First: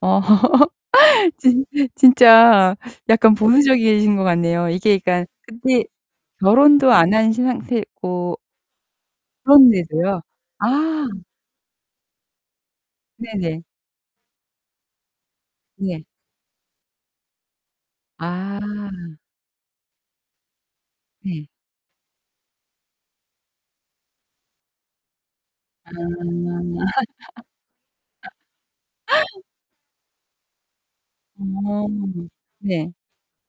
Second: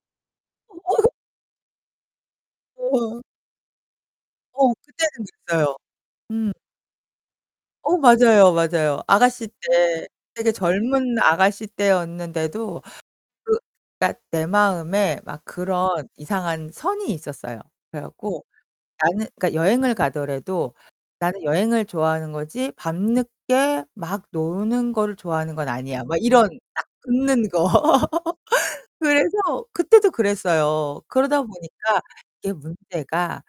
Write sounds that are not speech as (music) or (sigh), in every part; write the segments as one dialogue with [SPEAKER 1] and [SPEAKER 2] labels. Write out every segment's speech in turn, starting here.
[SPEAKER 1] 어
[SPEAKER 2] (laughs)
[SPEAKER 1] 진 진짜
[SPEAKER 2] 어어.
[SPEAKER 1] 약간 보수적이신 것 같네요.
[SPEAKER 2] 어.
[SPEAKER 1] 이게
[SPEAKER 2] 그때는
[SPEAKER 1] 그러니깐
[SPEAKER 2] 그랬어요.
[SPEAKER 1] 근데
[SPEAKER 2] 음.
[SPEAKER 1] 결혼도 안 하신
[SPEAKER 2] 어
[SPEAKER 1] 상태고
[SPEAKER 2] 맞아요, 맞아요. 아가씨 때,
[SPEAKER 1] 그런데도요?
[SPEAKER 2] 되게
[SPEAKER 1] 아.
[SPEAKER 2] 젊은 아가씨 때였는데도
[SPEAKER 1] 네네.
[SPEAKER 2] 그러니까 내 마음에 막
[SPEAKER 1] 네.
[SPEAKER 2] 그런 이상한 선이 있었어요. 그래 갖고
[SPEAKER 1] 아.
[SPEAKER 2] 나는 그러니까 여행을 가더라도 '나는
[SPEAKER 1] 네.
[SPEAKER 2] 여행을 좋아하는 거지 밤늦게 막 노는 거를 좋아하는 건 아니야.' 막 이런
[SPEAKER 1] 음.
[SPEAKER 2] 딱 긋는 거. (laughs) 그래서
[SPEAKER 1] (laughs)
[SPEAKER 2] 그때도 그랬어요. 그러다
[SPEAKER 1] 어
[SPEAKER 2] 보니까 이게
[SPEAKER 1] 네.
[SPEAKER 2] 문제가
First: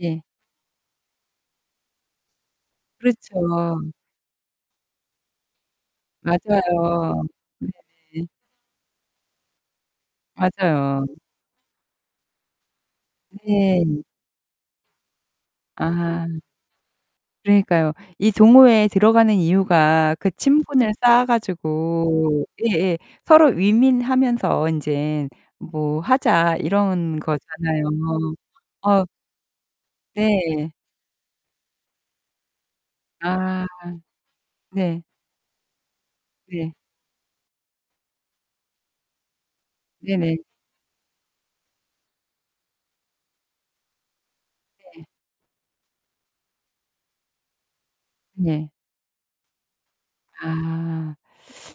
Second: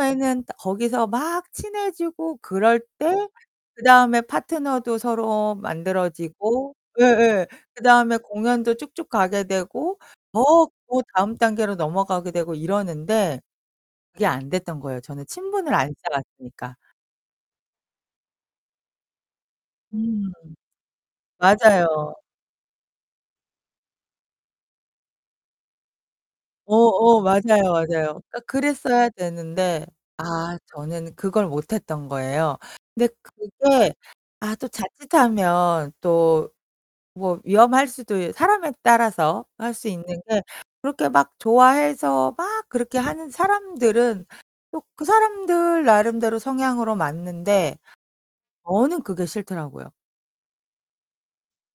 [SPEAKER 1] 예.
[SPEAKER 2] 거기서 막 친해지고 그럴 때
[SPEAKER 1] 그렇죠.
[SPEAKER 2] 그다음에 파트너도 서로 만들어지고
[SPEAKER 1] 맞아요.
[SPEAKER 2] 예예.
[SPEAKER 1] 네네.
[SPEAKER 2] 그다음에 공연도 쭉쭉 가게 되고 더, 더
[SPEAKER 1] 맞아요.
[SPEAKER 2] 다음 단계로 넘어가게 되고 이러는데
[SPEAKER 1] 네.
[SPEAKER 2] 그게 안 됐던 거예요, 저는 친분을 안
[SPEAKER 1] 아.
[SPEAKER 2] 쌓았으니까.
[SPEAKER 1] 그러니까요. 이 동호회에 들어가는 이유가
[SPEAKER 2] 음.
[SPEAKER 1] 그 '친분을 쌓아
[SPEAKER 2] 맞아요.
[SPEAKER 1] 가지고 예예. 서로 윈윈하면서 인제 뭐 하자.'
[SPEAKER 2] 어 어
[SPEAKER 1] 이런
[SPEAKER 2] 맞아요, 맞아요.
[SPEAKER 1] 거잖아요.
[SPEAKER 2] 그러니까
[SPEAKER 1] 어
[SPEAKER 2] 그랬어야 되는데 아
[SPEAKER 1] 네.
[SPEAKER 2] 저는 그걸 못했던 거예요. 근데
[SPEAKER 1] 아.
[SPEAKER 2] 그게 아 또
[SPEAKER 1] 네.
[SPEAKER 2] 자칫하면 또
[SPEAKER 1] 네.
[SPEAKER 2] 뭐 위험할 수도 있 사람에 따라서 할 수 있는
[SPEAKER 1] 네네.
[SPEAKER 2] 게 그렇게 막 좋아해서 막 그렇게 하는 사람들은 또 그
[SPEAKER 1] 네.
[SPEAKER 2] 사람들 나름대로 성향으로 맞는데
[SPEAKER 1] 네.
[SPEAKER 2] 저는 그게 싫더라고요.
[SPEAKER 1] 아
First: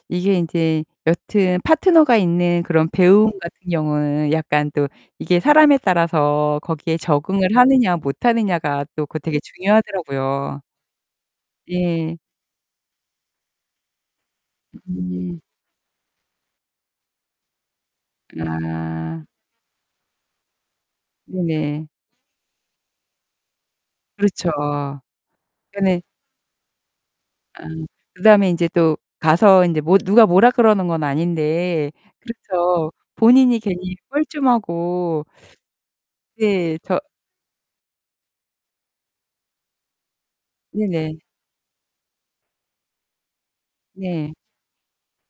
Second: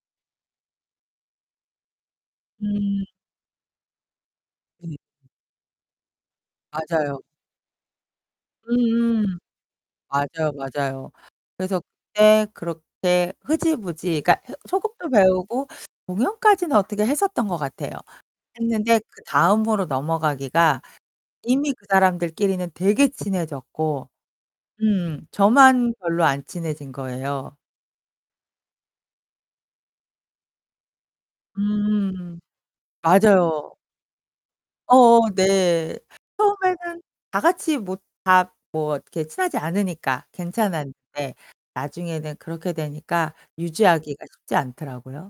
[SPEAKER 1] 이게 인제 여튼 파트너가 있는 그런
[SPEAKER 2] 음
[SPEAKER 1] 배움 같은 경우는 약간 또
[SPEAKER 2] 그니까.
[SPEAKER 1] 이게 사람에 따라서 거기에
[SPEAKER 2] 맞아요.
[SPEAKER 1] 적응을 하느냐 못 하느냐가 또 그
[SPEAKER 2] 음음.
[SPEAKER 1] 되게
[SPEAKER 2] 맞아요,
[SPEAKER 1] 중요하더라고요.
[SPEAKER 2] 맞아요. 그래서
[SPEAKER 1] 예.
[SPEAKER 2] 그때 그렇게 흐지부지 그러니까 흐 소극도
[SPEAKER 1] 음.
[SPEAKER 2] 배우고 공연까지는 어떻게 했었던 것 같아요. 했는데
[SPEAKER 1] 아.
[SPEAKER 2] 그다음으로 넘어가기가 이미 그
[SPEAKER 1] 네.
[SPEAKER 2] 사람들끼리는 되게 친해졌고.
[SPEAKER 1] 그렇죠.
[SPEAKER 2] 음. 저만
[SPEAKER 1] 네네.
[SPEAKER 2] 별로 안 친해진 거예요.
[SPEAKER 1] 아 그다음에 인제 또 가서 인제 뭐 누가 뭐라 그러는 건 아닌데
[SPEAKER 2] 음.
[SPEAKER 1] 그렇죠. 본인이
[SPEAKER 2] 맞아요.
[SPEAKER 1] 괜히 뻘쭘하고
[SPEAKER 2] 어어 네.
[SPEAKER 1] 네. 저
[SPEAKER 2] 처음에는 다같이 뭐 다 뭐 이렇게 친하지 않으니까
[SPEAKER 1] 네네.
[SPEAKER 2] 괜찮았는데 나중에는 그렇게 되니까 유지하기가
[SPEAKER 1] 네.
[SPEAKER 2] 쉽지 않더라고요.